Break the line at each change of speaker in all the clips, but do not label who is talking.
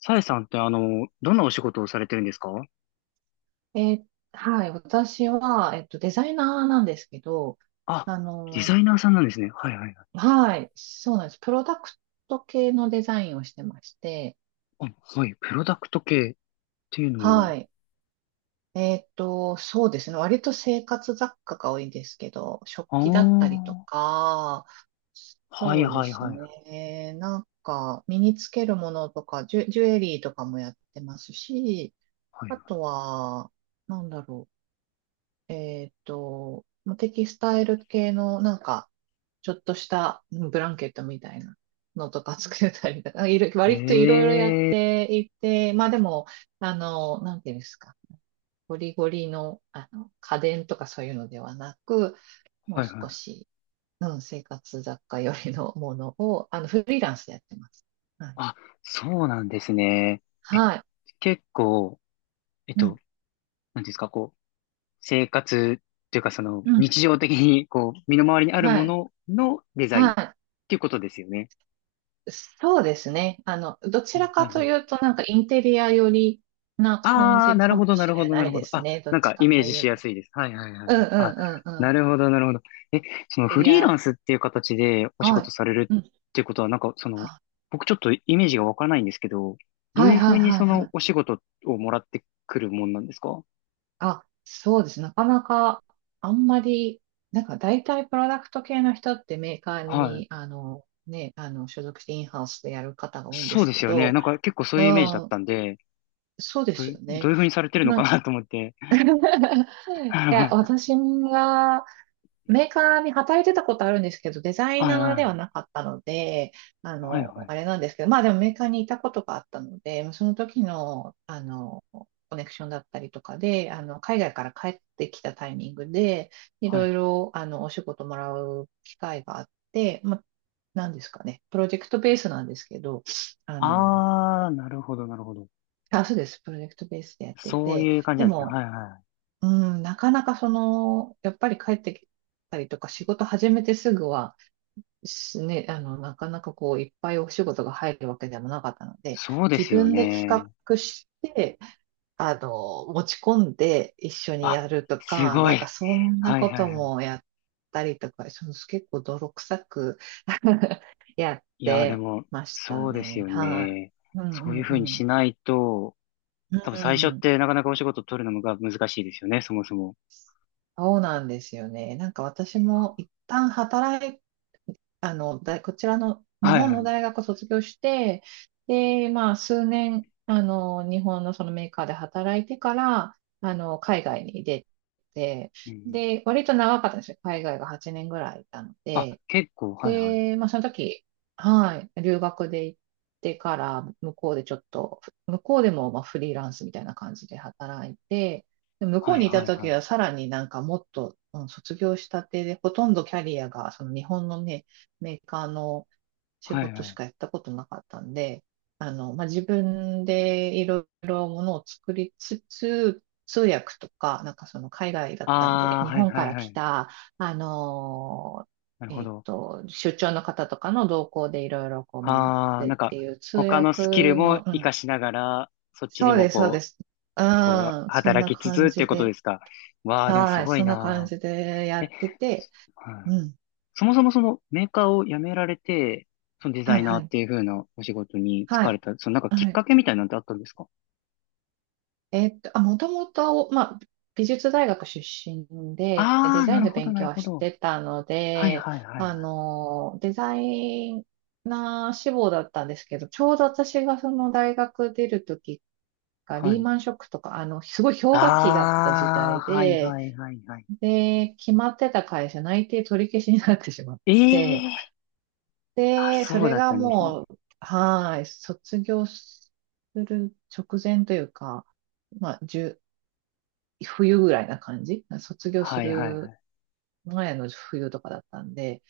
さえさんってどんなお仕事をされてるんですか？
えーはい、私は、デザイナーなんですけど、
あ、
あ
デ
の、
ザイナーさんなんですね。はいはいはい。
はい、そうなんです。プロダクト系のデザインをしてまして、
あ、はい、プロダクト系っていうの
は
は、
い、そうですね。割と生活雑貨が多いんですけど、食
あ
器だったりと
あ、
か、
はい
そうで
はい
す
はい。
ね。なんか、身につけるものとか、ジュエリーとかもやってますし、
はい
あ
は
とは、なんだろう。まあテキスタイル系の、なんか、ちょっとしたブランケットみたいなのとか作ったりとか、割といろいろやっ
い。ええ、
ていて、まあでも、なんていうんですか、ゴリゴリの、家電とかそういうのではなく、もう
はいはい。
少し、うん、生活雑貨よりのものを、フリーランスでやってます。はい。
あ、そうなんですね。え、
はい。
結構、えっ
う
と、なん
ん。
ていうんですか、こう、生活っていうかその、
うん。
日常的に、こう、身の回りにある
は
も
い。
ののデザインっ
は
ていうことですよね。
い。そうですね。どちら
あうん
か
う
と
ん、
いうと、なんかインテリア寄りな感
ああ、
じ
な
か
る
も
ほど、な
し
るほ
れ
ど、な
な
る
い
ほ
で
ど。
す
あ、
ね。ど
な
っ
ん
ち
かイ
か
メー
と
ジ
い
し
う
や
と。
すいです。はいはいはいはい。
うんう
あ、
んうんう
な
ん。
るほど、なるほど。え、その
セ
フ
リ
リーラ
ア、
ンスっていう形でお仕
は
事される
い。うん。
っていうことは、なんかその、
は
僕ちょっとイメージがわからないんですけど、どう
は
い
い
うふ
はい
うに
は
そ
いは
の
い。
お仕事をもらってくるもんなんですか？
あ、そうです。なかなか、あんまり、なんか大体プロダクト系の人ってメーカー
はい。
に、ね、所属してインハウスでやる方が多いんで
そう
す
で
け
すよね。
ど、
なんか結構そう
う
いうイメージだっ
ん、
たんで、
そうで
どう
す
いう、
よ
どう
ね。
いうふうにされてるの
な、
かなと思って。
い
はい
や、
はい。
私が、メーカーに働いてたことあるんですけど、デザイナーで
は
はなかったので、
いはい。
あれなんですけど、まあでもメーカーにいたことがあったので、その時の、コネクションだったりとかで、海外から帰ってきたタイミングで、い
は
ろ
い。
いろ、お仕事もらう機会があって、まあ、なんですかね、プロジェクトベースなんですけど、あの、
ああ、なるほど、なるほど。
あ、そうです、プロジェクトベースでやって
そう
て、
いう感じ
で
なんですね。
も、
はいはい。
うん、なかなかその、やっぱり帰ってきたりとか、仕事始めてすぐは、なかなかこう、いっぱいお仕事が入るわけでもなかったので、
そうで
自
すよ
分で企
ね。
画して、持ち込んで一緒にや
あ、
ると
す
か、
ご
な
い。
んかそんな
はい
こ
は
と
いはい。
もやったりとか、その結構泥臭くやっ
いやー、で
て
も、
ました
そうです
ね。
よ
は
ね。
い。うん
そうい
う
う
ん
ふうに
うん。
しないと、
う
多分最初っ
ん。
てなかなかお仕事取るのが難しいですよね、そもそも。
そうなんですよね。なんか私も一旦働い、こちらの日
はい
本
は
の
い。
大学を卒業して、で、まあ数年、日本のそのメーカーで働いてから、海外に出て、
うんうん、
で、割と長かったんですよ。海外が8年ぐらいいたの
あ、
で、
結構、はいはい。
で、まあ、その時、はい、留学で行ってから、向こうでちょっと、向こうでもまあフリーランスみたいな感じで働いて、で向こ
は
う
い
にいた
はいは
時
い。
はさらになんかもっと、うん、卒業したてで、ほとんどキャリアが、その日本のね、メーカーの仕
はい
事
は
し
い。
かやったことなかったんで、まあ、自分でいろいろものを作りつつ、通訳とか、なんかその海外だったんで、
あー、
日
はい
本
は
か
い
ら
は
来
い。
た、あの
なるほど。
出張の方とかの動向でいろいろこう回っ
あー、
て
な
っ
んか、
ていう通
他の
訳
スキルも
の、う
活か
ん、
しながら、そっちで
そう
も
です、そうで
こう、
す。う
こう、
ん、そんな
働きつつ
感
ってい
じ
うことで
で、
すか？わー、でもす
はい、
ごい
そんな感
な
じでや
ー。え、
ってて、
は
う
い。
ん、
そもそもそのメーカーを辞められて、そのデザ
はい、
イナー
は
っ
い、
ていう風なお仕事に就
は
かれ
い、
た、そのなんかきっ
はい。
かけみたいなんてあったんですか？
あ、もともと、まあ、美術大学出身で、
あ
デ
あー、
ザ
な
イン
る
の
ほど、
勉
な
強
る
は
ほ
し
ど。
てたの
はい
で、
はいはいはい。
デザイナー志望だったんですけど、ちょうど私がその大学出るときが、
は
リー
い。
マンショックとか、すごい氷河期だった時
ああ、
代
はい
で、
はいはいはい。
で、決まってた会社内定取り消しになってしまっ
え
て、
え、あ、
で、そ
そう
れ
だっ
が
たんですね。
もう、はーい、卒業する直前というか、まあ、1冬ぐらいな感じ。卒業す
はいはいは
る
い。
前の冬とかだったんで、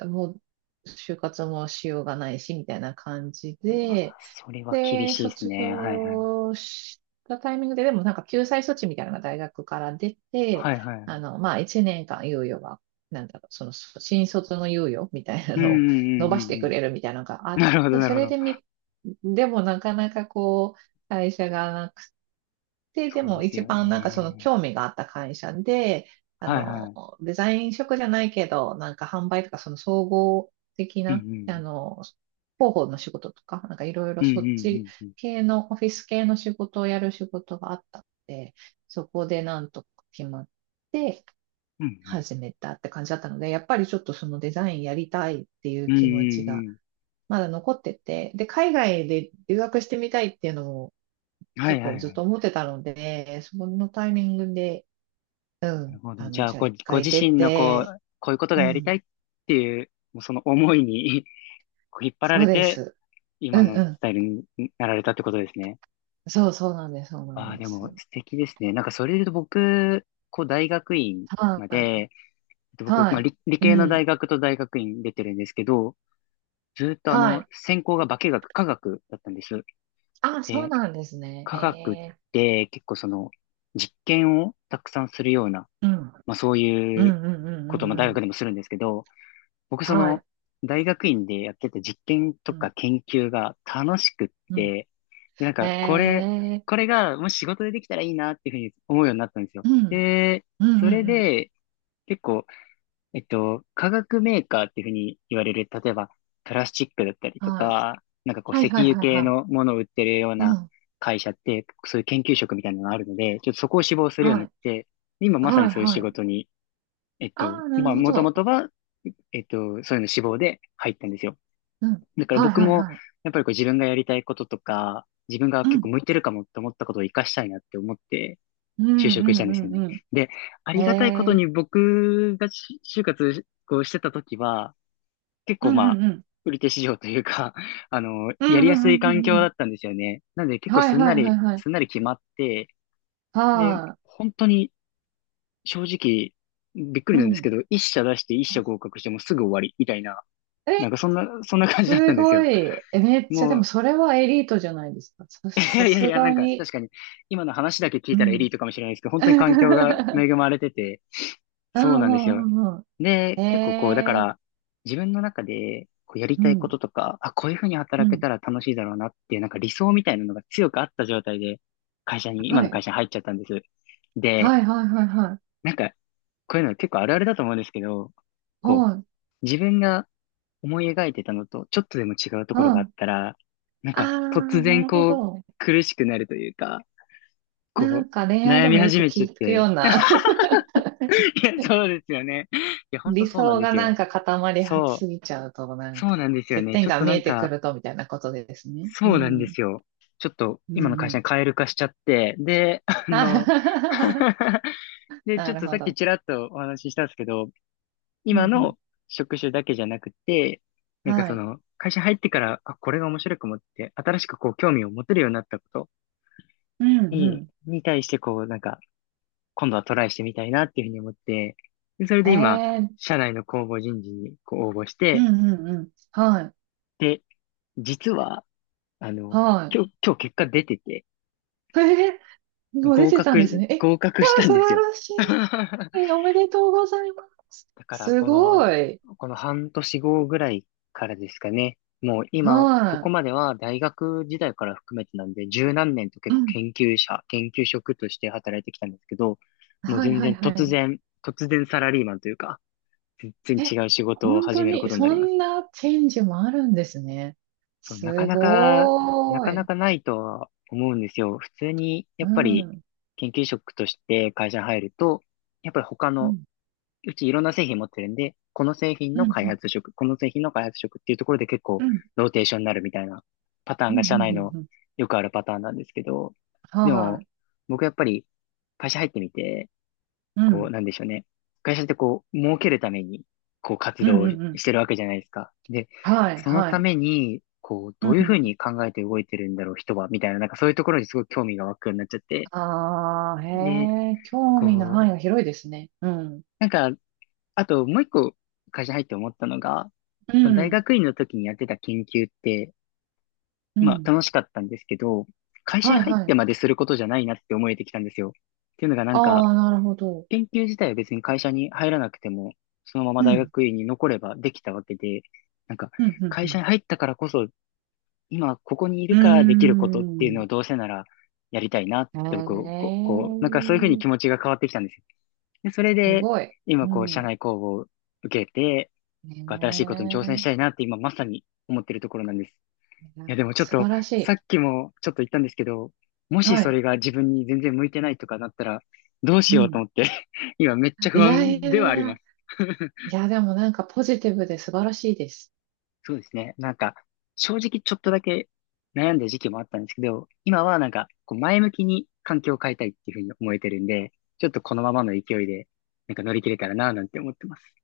もう就活もしようがないし、みたいな感じ
うわ、
で、
それは厳
で、
しいです
卒
ね。はいはい。
業したタイミングで、でもなんか救済措置みたいなのが大学から出て、
はいはい。
まあ、1年間猶予は、なんだろう、その、新卒の猶予みたいな
うんう
のを伸ばし
んうんう
て
んう
く
ん。
れるみたいなのがあっ
なるほど
て、
な
そ
るほ
れ
ど。
でみ、でもなかなかこう、会社がで、
そ
で
うで
も
す
一
よ
番なんかその
ね。
興味があった会社で、あ
はいは
の、
い。
デザイン職じゃないけど、なんか販売とかその総合的
うん
な、
うん。
広報の仕事とか、なんかいろい
う
ろ
んうん
そっち
うんうん。
系の、オフィス系の仕事をやる仕事があったので、そこでなんとか決まって
うんうん
始めたって感じだったので、やっぱりちょっとそのデザインやりたいってい
う
う
んう
気持ちが
んうん。
まだ残ってて、で、海外で留学してみたいっていうのも
は
結
いは
構
い
ず
は
っと
い。
思ってたので、そのタイミングで、う
なる
ん、
ほど。じゃあ、
じゃあ
ご、
一
ご
回
自
出
身のこ
て、
う、こういうこと
う
がやりた
ん、
いっていう、もうその思いに こう引っ張ら
そう
れ
で
て、
す。う
今
ん
のス
う
タイルになられたってことですね。
ん。そうそうなんです、そうなん
ああ、
で
で
す。
も素敵ですね。なんかそれで言うと僕、こう大学院まで、
はい、
僕、
は
まあ
い、
理、理
う
系の
ん、
大学と大学院出てるんですけど、ずーっと
はい。
専攻が化学だったんです。
あ、そう
で、
なんですね。へ
化学っ
え。
て結構その、実験をたくさんするような、
うん、うん、
まあそう
う
いう
ん、うん、う
ことも大
ん、うん。
学でもするんですけど、僕そ
はい、
の大学院でやってた実験と
うん、
か研究が楽しくっ
うん。
て、でなん
へ
かこれ、
え。
これがもし仕事でできたらいいなっていうふうに思うようになったんです
う
よ。
ん、
で、
うん、
そ
う
れ
ん、うん。
で結構、化学メーカーっていうふうに言われる、例えばプラスチックだったりと
はい。
か、なんかこう
はい、
石
はい、
油
はい、
系
はい。
のものを売ってるよう
う
な
ん、
会社って、そういう研究職みたいなのがあるので、ちょっとそこを志望するように
は
なっ
い、
て、今まさ
は
に
い、
そういう
は
仕
い。
事に
ああ、な
ま
る
あ、
ほ
もと
ど。
もとは、えっと、そういうの志望で入ったんですよ。
うん、
だから
はい、
僕
はい、
も、
はい。
やっぱりこう自分がやりたいこととか、自分が
う
結構
ん
向いてるかもって思ったことを活かしたいなって思って、
う
就
んう
職したんですよ
んう
ね。
んう
で、あ
ん。へ
りがたいこと
え。
に僕が就活こうしてた時は、結
う
構
ん
ま
う
あ、
んうん。
売り手市場というか、
う
やり
んう
や
ん
す
う
い
ん
環
うん
境
う
だ
ん。
ったんですよね。なので結構
はい
すん
はい
な
は
り、
いはい。
すんなり決まって、で、
は
本当に正直、びっくり
い。う
なんです
ん。
けど、一社出して一社合格してもうすぐ終わり、みたいな、
え、
なんかそんな感じだった
す
んです
ご
よ。
い。え、めっちゃ、で
も
も
う、
それはエリートじゃないですか。
いや
さ
いやい
す
や、な
が
んか
に。
確かに、今の話だけ聞い
う
たらエリー
ん。
トかもしれないですけど、本当に環境が恵 まれてて、
う
そうなんです
んう
よ。
んうんうん。
で、結構こう、だか
え
ら、
ー
自分の中で、こうやり
う
たいこ
ん。
ととか、あ、こういうふうに働
う
け
ん。
たら楽しいだろうなっていう、なんか理想みたいなのが強くあった状態で、会社に、今
は
の
い。
会社に入っちゃったんです。で、
はいはいはいはい。
なんか、こういうの結構あるあるだと思うんですけど、こう、
はい。
自分が思い描いてたのとちょっとでも違うと
う
ころがあっ
ん。
たら、なん
あ
か
あ、
突
な
然
るほ
こう
ど。
苦しくなるというか、
な
こ
んか
う
恋愛
悩
で
み
もよ
始
く
めちゃっ
聞くよ
て。
うな。
いや、そうですよね。いや、ほんと
理
そうなん
想
で
が
す
なん
よ。
か固まり
そ
す
う、
ぎちゃうと、なん
そう
か、
なんですよ
欠
ね。
点
ちょっ
が
と
見
な
え
ん
てく
か、
ると、みたいなことですね。
そう
う
なんで
ん。
すよ。ちょっと
うん
今の
う
会社
ん。
に蛙化しちゃって、で、
あ
で、ち
な
ょっ
る
と
ほ
さっき
ど。
ちらっとお話ししたんですけど、
うん
今
う
の職種だけじゃなくて、
ん。
なんか
は
そ
い。
の、会社入ってから、あ、これが面白く思って、新しくこう、興味を持てるようになったこと
うん
に、
う
に対してこう、なんか、今度はトライしてみたいなっていうふうに思って、で、それ
ん。
で今、
えー、
社内の公募人事にこう応募し
う
て、
んうんうん。はい。
で、実は、あの、
は
今日結果出てて、
い。えー、もう出
合
てたんです
格、
ね。え、
合格
わ
し
あ、
たん
素
です
晴
よ。
らしい。えーおめでとうございます。
だから、
す
こ
ご
の、
い。
この半年後ぐらいからですかね。もう今、こ
は
こま
い。
では大学時代から含めてなんで、十何年と結
う
構
ん。
研究者、研究職として働いてきたんですけど、もう
はい
全
は
然
いは
突
い。
然、突然サラリーマンというか、全
え、
然違う仕事を
本
始
当
めるこ
に、
とにな
そ
ります。
んなチェンジもあるんですね。
そう、なか
す
なか、な
ご
か
ー
な
い。
かないとは思うんですよ。普通に、や
う
っぱり
ん。
研究職として会社に入ると、やっぱり他
う
の
ん。
うちいろんな製品持ってるんで、この製品の
う
開
ん。
発職、この製品の開発職っていうところで結構
うん。うん。
ローテーションになるみたいなパター
う
ン
ん。う
が社
ん
内の
うん
よくあるパターンなんですけど、で
は
も
い。
僕やっぱり会社入ってみて、
う
こう
ん。
なんでしょうね。会社ってこう儲けるためにこう活
うん。
動
う
をし
ん。うん
てるわけじゃないですか。で、
はい。
その
は
た
い。
めにこう
う
どういうふう
ん。
に考えて動いてるんだろう人はみたいな、なんかそういうところにすごい興味が湧くようになっちゃって、
ああ、
で、
へえ、興
こ
味の範囲
う、
が広いですね。うん。
なんかあと、もう一個会社入って思ったのが、
う
この大
ん。
学院の時にやってた研究って、
う
まあ
ん。
楽しかったんですけど、会社に
はい。
入っ
は
て
い。
まですることじゃないなって思えてきたんですよ。っていうのがなんか、
ああ、なるほど。
研究自体は別に会社に入らなくても、そのまま
う
大
ん。
学院に残ればできたわけで、なんか、
うん。うん。
会
う
社に入ったからこそ、今ここにいるからできることっていう
ん。
の
う
をどうせならやりたいなっ
ー
て僕、こう、
ん。
こうなんかそういうふうに
へ
気
え、
持ちが変わってきたんですよ。で、それ
す
で、
ごい。
今
う
こう、社
ん。
内公募を受けて、
ね
新しいことに挑戦した
え。
いなって今まさに思ってるところなんです。
いや
いや、
ー、
でもちょっ
素
と、
晴らし
さ
い。
っきもちょっと言ったんですけど、もし
は
そ
い。
れが自分に全然向いてないとかなったら、どう
う
しようと
ん。
思って 今めっちゃ不
いやい
安で
やい
はあり
や。
ます。
いや、でもなんかポジティブで素晴らしいです。
そうですね。なんか、正直ちょっとだけ悩んだ時期もあったんですけど、今はなんか、こう前向きに環境を変えたいっていうふうに思えてるんで、ちょっとこのままの勢いで、なんか乗り切れたらなぁなんて思ってます。